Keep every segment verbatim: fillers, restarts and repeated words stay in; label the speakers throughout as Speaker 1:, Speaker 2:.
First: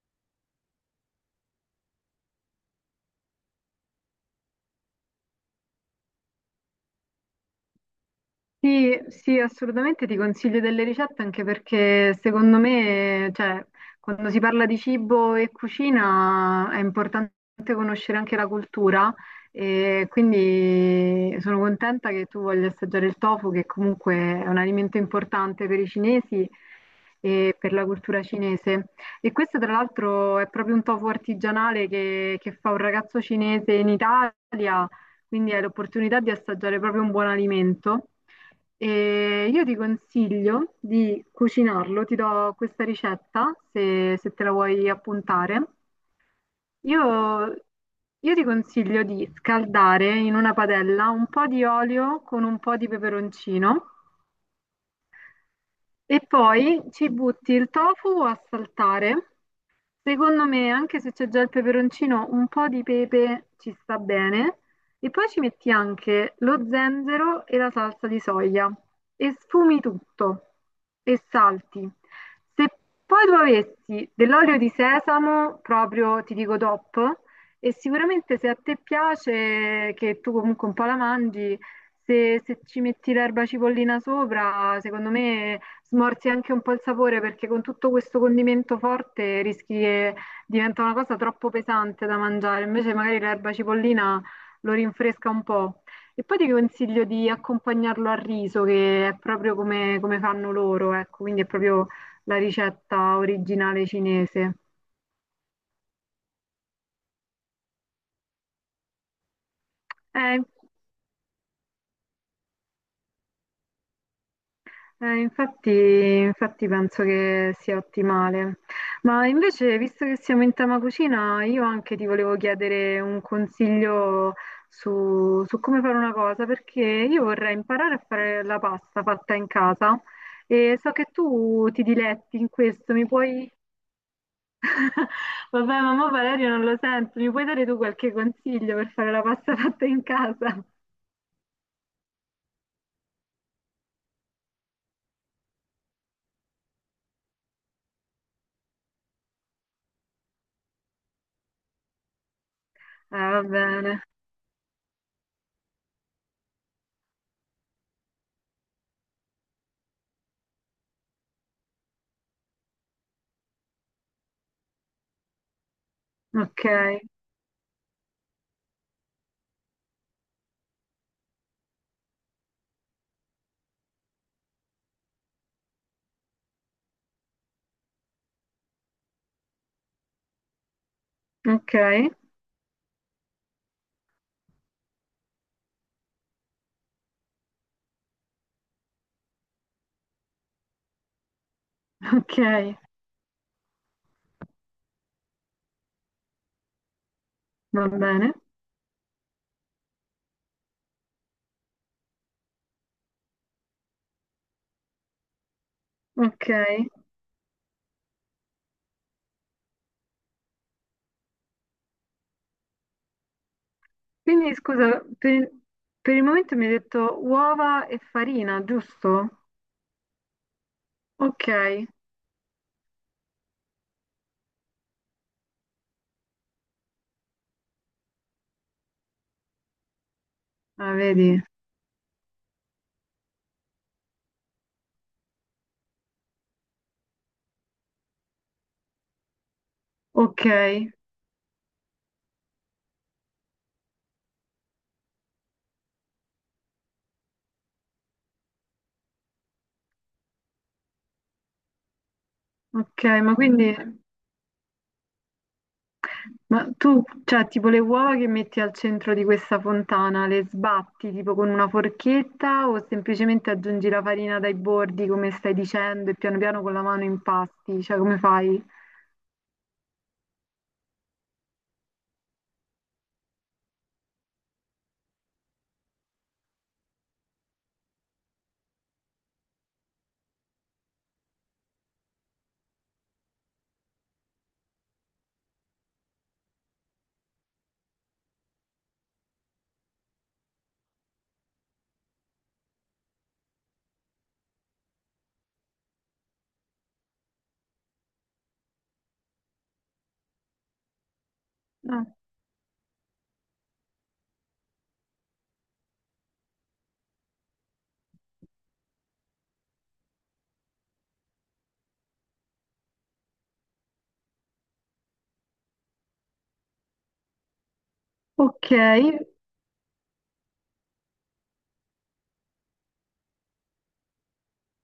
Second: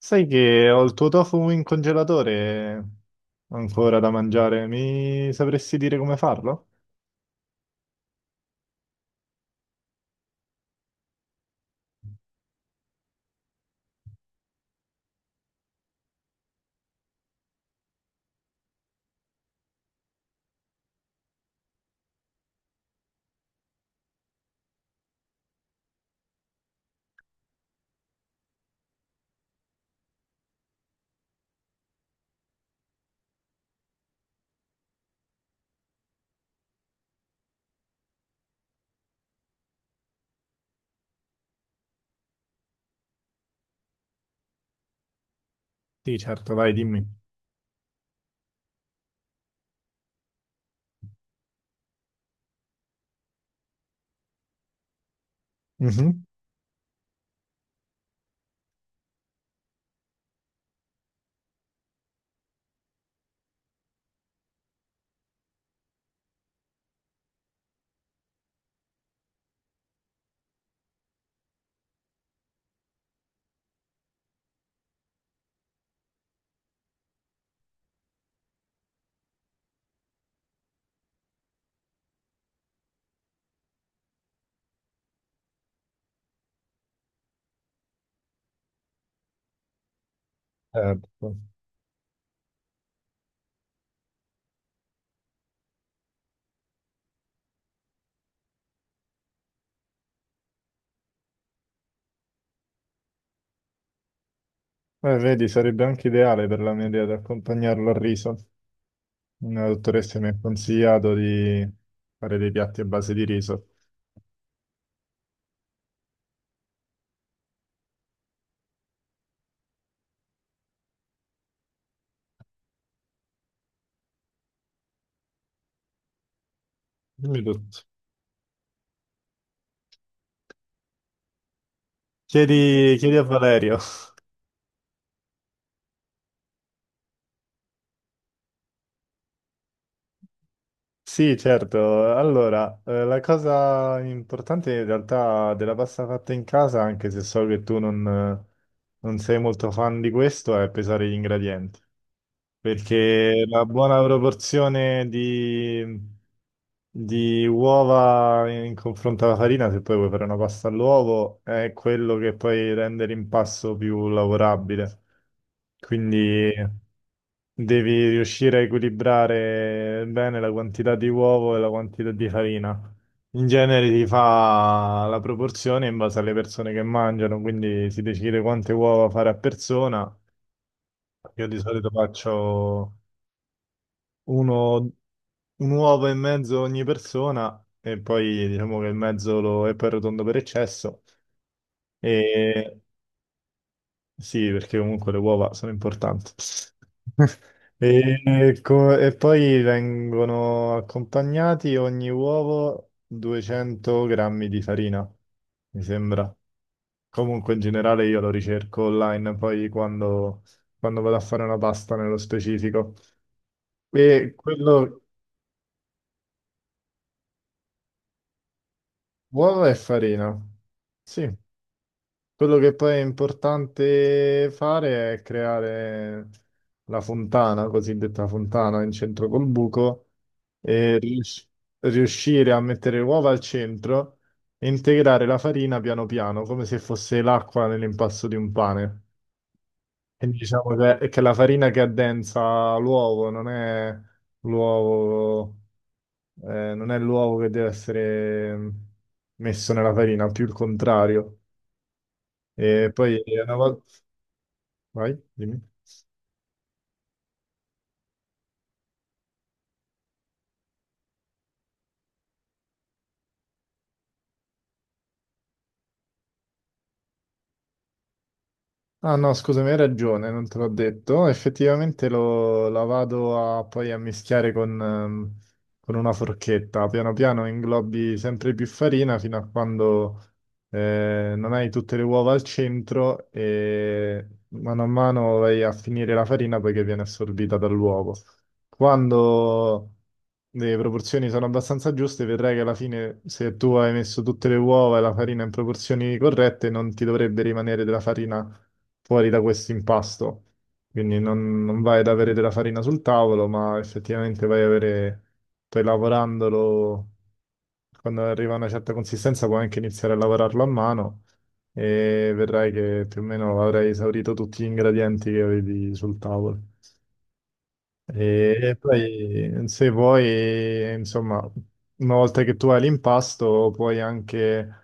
Speaker 1: Sai che ho il tuo tofu in congelatore ancora da mangiare. Mi sapresti dire come farlo?
Speaker 2: Sì, sì, assolutamente ti consiglio delle ricette anche perché secondo me, cioè, quando si parla di cibo e cucina è importante conoscere anche la cultura e quindi sono contenta che tu voglia assaggiare il tofu, che comunque è un alimento importante per i cinesi e per la cultura cinese. E questo tra l'altro è proprio un tofu artigianale che, che fa un ragazzo cinese in Italia, quindi hai l'opportunità di assaggiare proprio un buon alimento. E io ti consiglio di cucinarlo, ti do questa ricetta se, se te la vuoi appuntare.
Speaker 1: Sì, certo, vai, dimmi.
Speaker 2: Io, io ti consiglio di scaldare in una padella un po' di olio con un po' di peperoncino e
Speaker 1: Mhm.
Speaker 2: poi ci butti il tofu a saltare. Secondo me, anche se c'è già il peperoncino, un po' di pepe ci sta bene. E poi ci metti anche lo zenzero e la salsa di soia. E sfumi tutto e salti. Se poi tu avessi dell'olio di sesamo, proprio ti dico top. E sicuramente se a te piace, che tu comunque un po' la mangi, se, se ci metti l'erba cipollina sopra, secondo me smorzi anche un po' il sapore perché con tutto questo condimento forte rischi che diventa una cosa
Speaker 1: Certo.
Speaker 2: troppo pesante da mangiare. Invece magari l'erba cipollina lo rinfresca un po'. E poi ti consiglio di accompagnarlo al riso, che è proprio come, come fanno loro, ecco, quindi è proprio la ricetta originale cinese.
Speaker 1: Eh, vedi, sarebbe anche ideale per la mia idea di accompagnarlo al riso. Una dottoressa mi ha
Speaker 2: Eh,
Speaker 1: consigliato di fare dei piatti a base di riso.
Speaker 2: Eh, infatti, infatti penso che sia ottimale. Ma invece, visto che siamo in tema cucina, io anche ti volevo chiedere un consiglio su, su come fare una cosa, perché io
Speaker 1: Dimmi
Speaker 2: vorrei
Speaker 1: tutto.
Speaker 2: imparare a fare la pasta fatta in casa e so che tu ti diletti in questo,
Speaker 1: Chiedi,
Speaker 2: mi
Speaker 1: chiedi a
Speaker 2: puoi...
Speaker 1: Valerio.
Speaker 2: Vabbè, mamma Valerio non lo sento, mi puoi dare tu qualche consiglio per fare la pasta fatta in casa?
Speaker 1: Sì, certo. Allora, eh, la cosa importante in realtà della pasta fatta in casa, anche se so che tu non, non sei molto fan di questo, è pesare gli ingredienti.
Speaker 2: Eh, va
Speaker 1: Perché la buona
Speaker 2: bene,
Speaker 1: proporzione di, di uova in confronto alla farina, se poi vuoi fare una pasta all'uovo, è quello che poi rende l'impasto più lavorabile.
Speaker 2: ok,
Speaker 1: Quindi, devi riuscire a equilibrare bene la quantità di uovo e la quantità di farina. In genere si fa la proporzione in base alle persone che mangiano, quindi si decide quante uova fare a persona. Io di
Speaker 2: ok,
Speaker 1: solito faccio uno- un uovo e mezzo ogni persona e poi diciamo che il mezzo lo, è poi rotondo per eccesso.
Speaker 2: ok,
Speaker 1: E sì, perché comunque le uova sono importanti.
Speaker 2: va bene.
Speaker 1: E, co- e poi vengono accompagnati ogni uovo duecento grammi di farina, mi sembra.
Speaker 2: Ok,
Speaker 1: Comunque in generale io lo ricerco online poi quando, quando vado a fare una pasta nello specifico. E
Speaker 2: quindi
Speaker 1: quello,
Speaker 2: scusa, per, per il momento mi hai detto uova e farina, giusto?
Speaker 1: uova e farina. Sì.
Speaker 2: Ok,
Speaker 1: Quello che poi è importante fare è creare la fontana, cosiddetta fontana in centro col buco,
Speaker 2: ah,
Speaker 1: e
Speaker 2: vedi,
Speaker 1: rius- riuscire a mettere le uova al centro e integrare la farina piano piano, come se fosse l'acqua nell'impasto di un pane. Quindi
Speaker 2: ok,
Speaker 1: diciamo che, che la farina che addensa l'uovo non è l'uovo, eh, non è l'uovo che deve essere mm, messo nella farina, più il contrario. E
Speaker 2: ok,
Speaker 1: poi
Speaker 2: ma
Speaker 1: una
Speaker 2: quindi,
Speaker 1: volta. Vai, dimmi.
Speaker 2: ma tu, cioè, tipo le uova che metti al centro di questa fontana, le sbatti tipo con una forchetta o semplicemente aggiungi la farina dai bordi, come stai dicendo, e piano piano con la mano impasti, cioè come fai?
Speaker 1: Ah no, scusami, hai ragione, non te l'ho detto. Effettivamente lo, la vado a, poi a mischiare con, ehm, con una forchetta. Piano piano inglobi sempre più farina fino a quando eh, non hai tutte le uova al centro e mano a mano vai a finire la farina poiché viene assorbita dall'uovo. Quando le proporzioni sono abbastanza giuste, vedrai che alla fine, se tu hai messo tutte le uova e la farina in proporzioni corrette, non ti dovrebbe rimanere della farina fuori da questo impasto. Quindi non, non vai
Speaker 2: Ah,
Speaker 1: ad avere della farina sul tavolo, ma effettivamente vai ad avere, poi lavorandolo, quando arriva a una certa consistenza puoi anche iniziare a lavorarlo a mano e vedrai che più o meno avrai esaurito tutti gli ingredienti che avevi sul tavolo. E
Speaker 2: ok,
Speaker 1: e poi, se vuoi, insomma, una volta che tu hai l'impasto, puoi anche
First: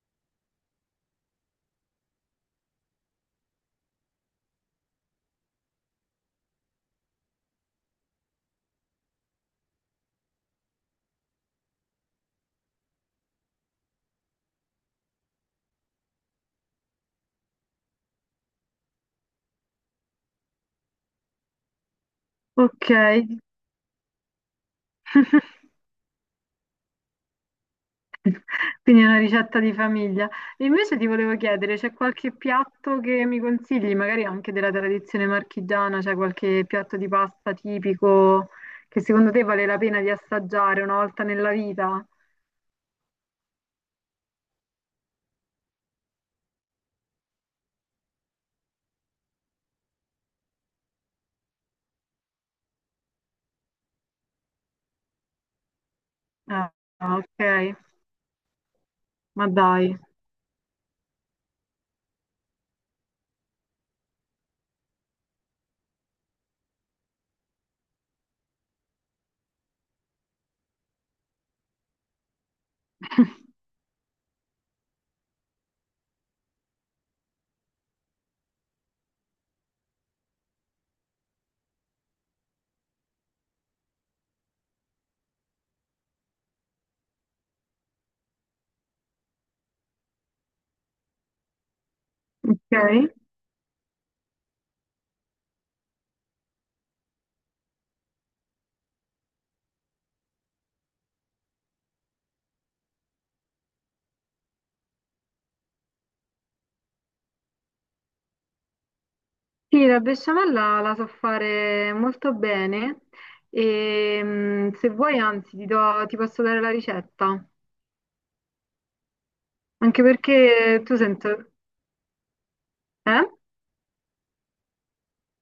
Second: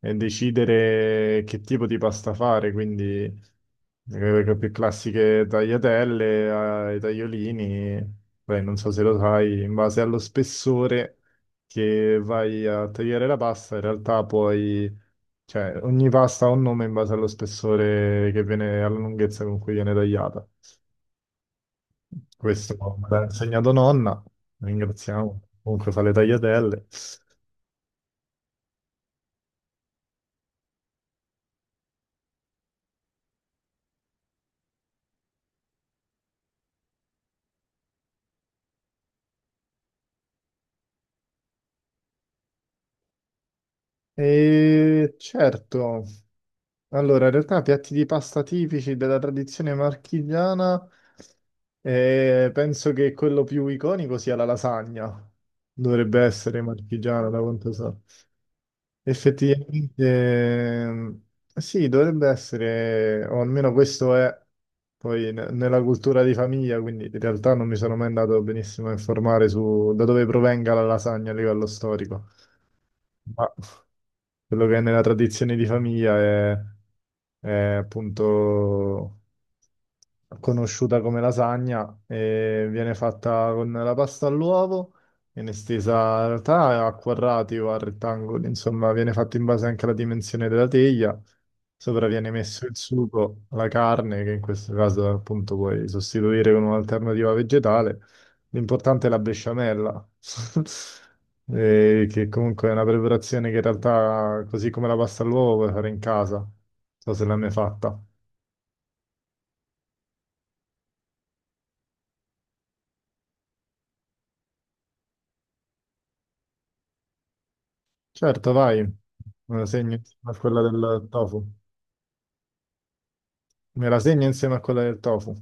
Speaker 1: eh, decidere che tipo di pasta fare, quindi eh, le più classiche tagliatelle, ai tagliolini, poi non so se lo sai, in base allo spessore che vai a tagliare la pasta, in realtà puoi, cioè, ogni pasta ha un nome in base allo spessore che viene, alla lunghezza con cui viene tagliata. Questo
Speaker 2: ok.
Speaker 1: me l'ha insegnato nonna, ringraziamo. Comunque fa le tagliatelle.
Speaker 2: Quindi è una ricetta di famiglia. E invece ti volevo chiedere, c'è qualche piatto che mi consigli, magari anche della tradizione marchigiana, c'è qualche piatto di pasta tipico che secondo te vale la pena di assaggiare una volta nella vita?
Speaker 1: E certo, allora in realtà piatti di pasta tipici della tradizione marchigiana, eh, penso che quello più iconico sia la lasagna. Dovrebbe essere
Speaker 2: Ah,
Speaker 1: marchigiana, da quanto
Speaker 2: ok,
Speaker 1: so.
Speaker 2: ma dai.
Speaker 1: Effettivamente, ehm, sì, dovrebbe essere, o almeno questo è poi ne- nella cultura di famiglia, quindi in realtà non mi sono mai andato benissimo a informare su da dove provenga la lasagna a livello storico, ma quello che è nella tradizione di famiglia è, è appunto conosciuta come lasagna, e viene fatta con la pasta all'uovo, viene stesa in realtà a quadrati o a rettangoli, insomma, viene fatta in base anche alla dimensione della teglia. Sopra viene messo
Speaker 2: Ok.
Speaker 1: il sugo, la carne, che in questo caso appunto puoi sostituire con un'alternativa vegetale. L'importante è la besciamella, eh, che comunque è una preparazione che in realtà, così come la pasta all'uovo, puoi fare in casa. Non so se l'hai mai fatta.
Speaker 2: Sì, la besciamella la so fare molto bene e mm, se vuoi, anzi, ti do- ti posso dare la ricetta,
Speaker 1: Certo, vai. Me la segno
Speaker 2: anche
Speaker 1: insieme a quella
Speaker 2: perché tu
Speaker 1: del
Speaker 2: sento...
Speaker 1: tofu.
Speaker 2: Eh?
Speaker 1: Me la segno insieme a quella del tofu.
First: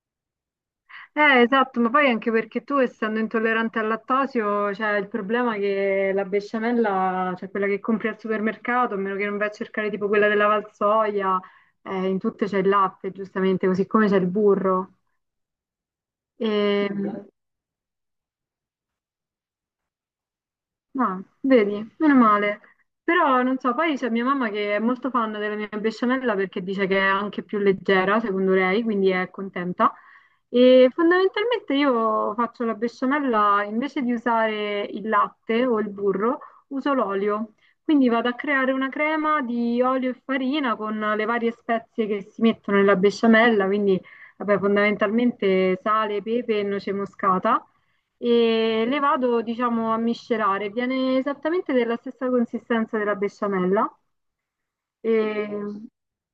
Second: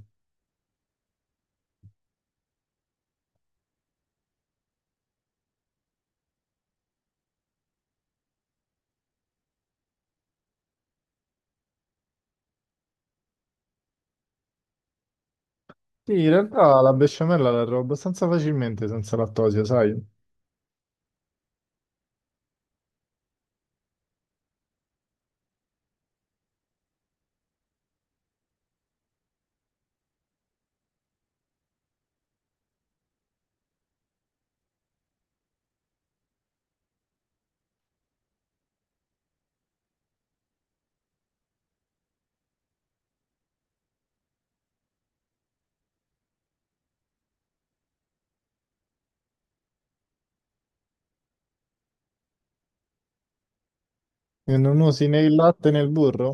Speaker 2: Eh, esatto, ma poi anche perché tu, essendo intollerante al lattosio, cioè il problema è che la besciamella, cioè quella che compri al supermercato, a meno che non vai a cercare tipo quella della Valsoia, eh, in tutte c'è il latte, giustamente, così come c'è il burro.
Speaker 1: Sì, in realtà
Speaker 2: E,
Speaker 1: la
Speaker 2: mm.
Speaker 1: besciamella la trovo abbastanza facilmente senza lattosio, sai?
Speaker 2: Ah, vedi, meno male. Però non so, poi c'è mia mamma che è molto fan della mia besciamella perché dice che è anche più leggera, secondo lei, quindi è contenta. E fondamentalmente io faccio la besciamella invece di usare il latte o il burro, uso l'olio. Quindi vado a creare una crema di olio e farina con le varie spezie che si mettono nella besciamella, quindi vabbè, fondamentalmente sale, pepe e noce moscata e le vado, diciamo, a miscelare. Viene esattamente della stessa consistenza della besciamella.
Speaker 1: E non usi né il latte né
Speaker 2: E
Speaker 1: il burro?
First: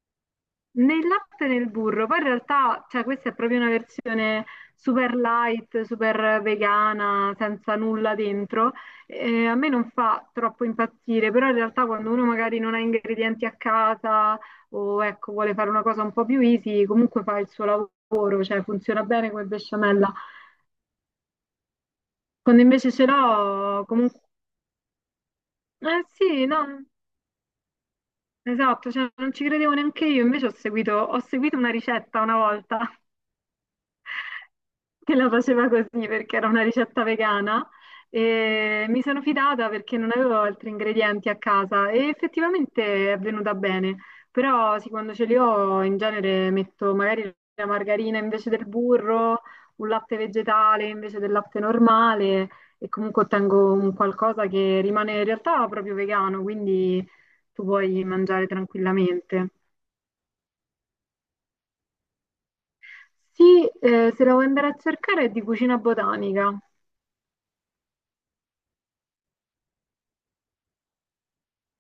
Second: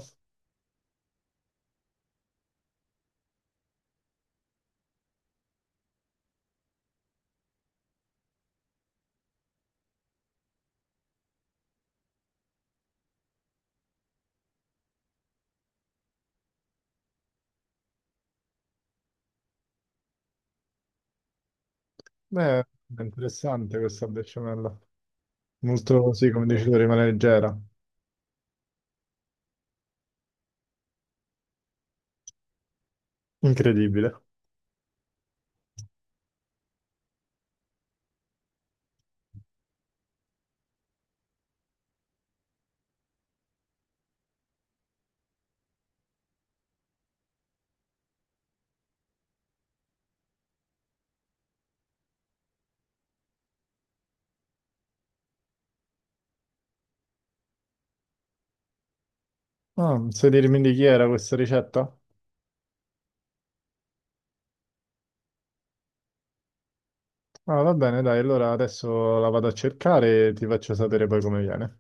Speaker 2: nel latte e nel burro, poi in realtà, cioè, questa è proprio una versione super light, super vegana, senza nulla dentro. Eh, a me non fa troppo impazzire, però in realtà quando uno magari non ha ingredienti a casa o ecco, vuole fare una cosa un po' più easy, comunque fa il suo lavoro, cioè funziona bene come besciamella.
Speaker 1: Beh,
Speaker 2: Quando invece
Speaker 1: è
Speaker 2: ce
Speaker 1: interessante
Speaker 2: l'ho,
Speaker 1: questa
Speaker 2: comunque
Speaker 1: besciamella.
Speaker 2: eh
Speaker 1: Molto, sì,
Speaker 2: sì,
Speaker 1: come dici tu,
Speaker 2: no,
Speaker 1: rimane leggera.
Speaker 2: esatto, cioè, non ci credevo neanche io, invece ho seguito, ho seguito una ricetta una volta
Speaker 1: Incredibile.
Speaker 2: che la faceva così perché era una ricetta vegana e mi sono fidata perché non avevo altri ingredienti a casa e effettivamente è venuta bene. Però sì, quando ce li ho in genere metto magari la margarina invece del burro, un latte vegetale invece del latte normale e comunque ottengo un qualcosa che rimane in realtà proprio vegano, quindi tu puoi mangiare tranquillamente.
Speaker 1: Ah, sai dirmi di chi era questa ricetta?
Speaker 2: Sì, eh, se la vuoi andare a cercare è di cucina botanica.
Speaker 1: Ah, va bene, dai, allora adesso la vado a cercare e ti faccio sapere poi come viene.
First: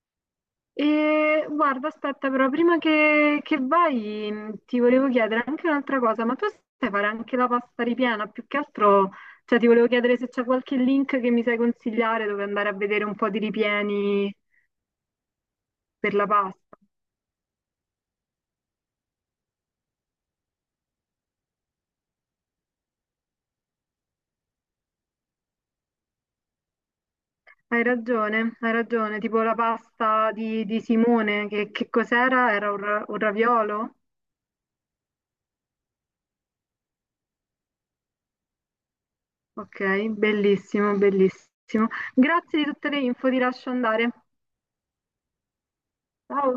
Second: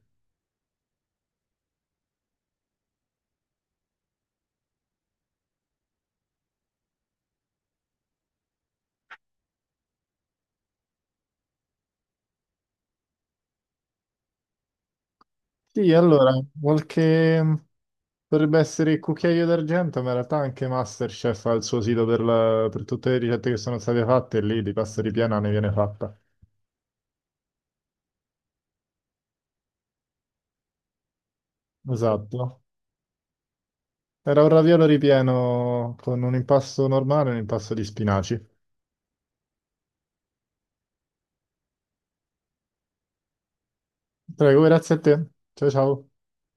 Speaker 2: E guarda, aspetta, però prima che, che vai mh, ti volevo chiedere anche un'altra cosa, ma tu sai fare anche la pasta ripiena? Più che altro, cioè ti volevo chiedere se c'è qualche link che mi sai consigliare dove andare a vedere un po' di ripieni
Speaker 1: Sì,
Speaker 2: per la
Speaker 1: allora,
Speaker 2: pasta.
Speaker 1: qualche dovrebbe essere il cucchiaio d'argento, ma in realtà anche MasterChef ha il suo sito per, la- per tutte le ricette che sono state fatte e lì di pasta ripiena ne viene fatta.
Speaker 2: Hai ragione, hai ragione, tipo la pasta di, di Simone, che, che
Speaker 1: Esatto.
Speaker 2: cos'era? Era un, ra- un raviolo?
Speaker 1: Era un raviolo ripieno con un impasto normale e un impasto di spinaci.
Speaker 2: Ok, bellissimo, bellissimo. Grazie di tutte le info, ti lascio andare.
Speaker 1: Prego, grazie a te. Ciao ciao.
Speaker 2: Ciao.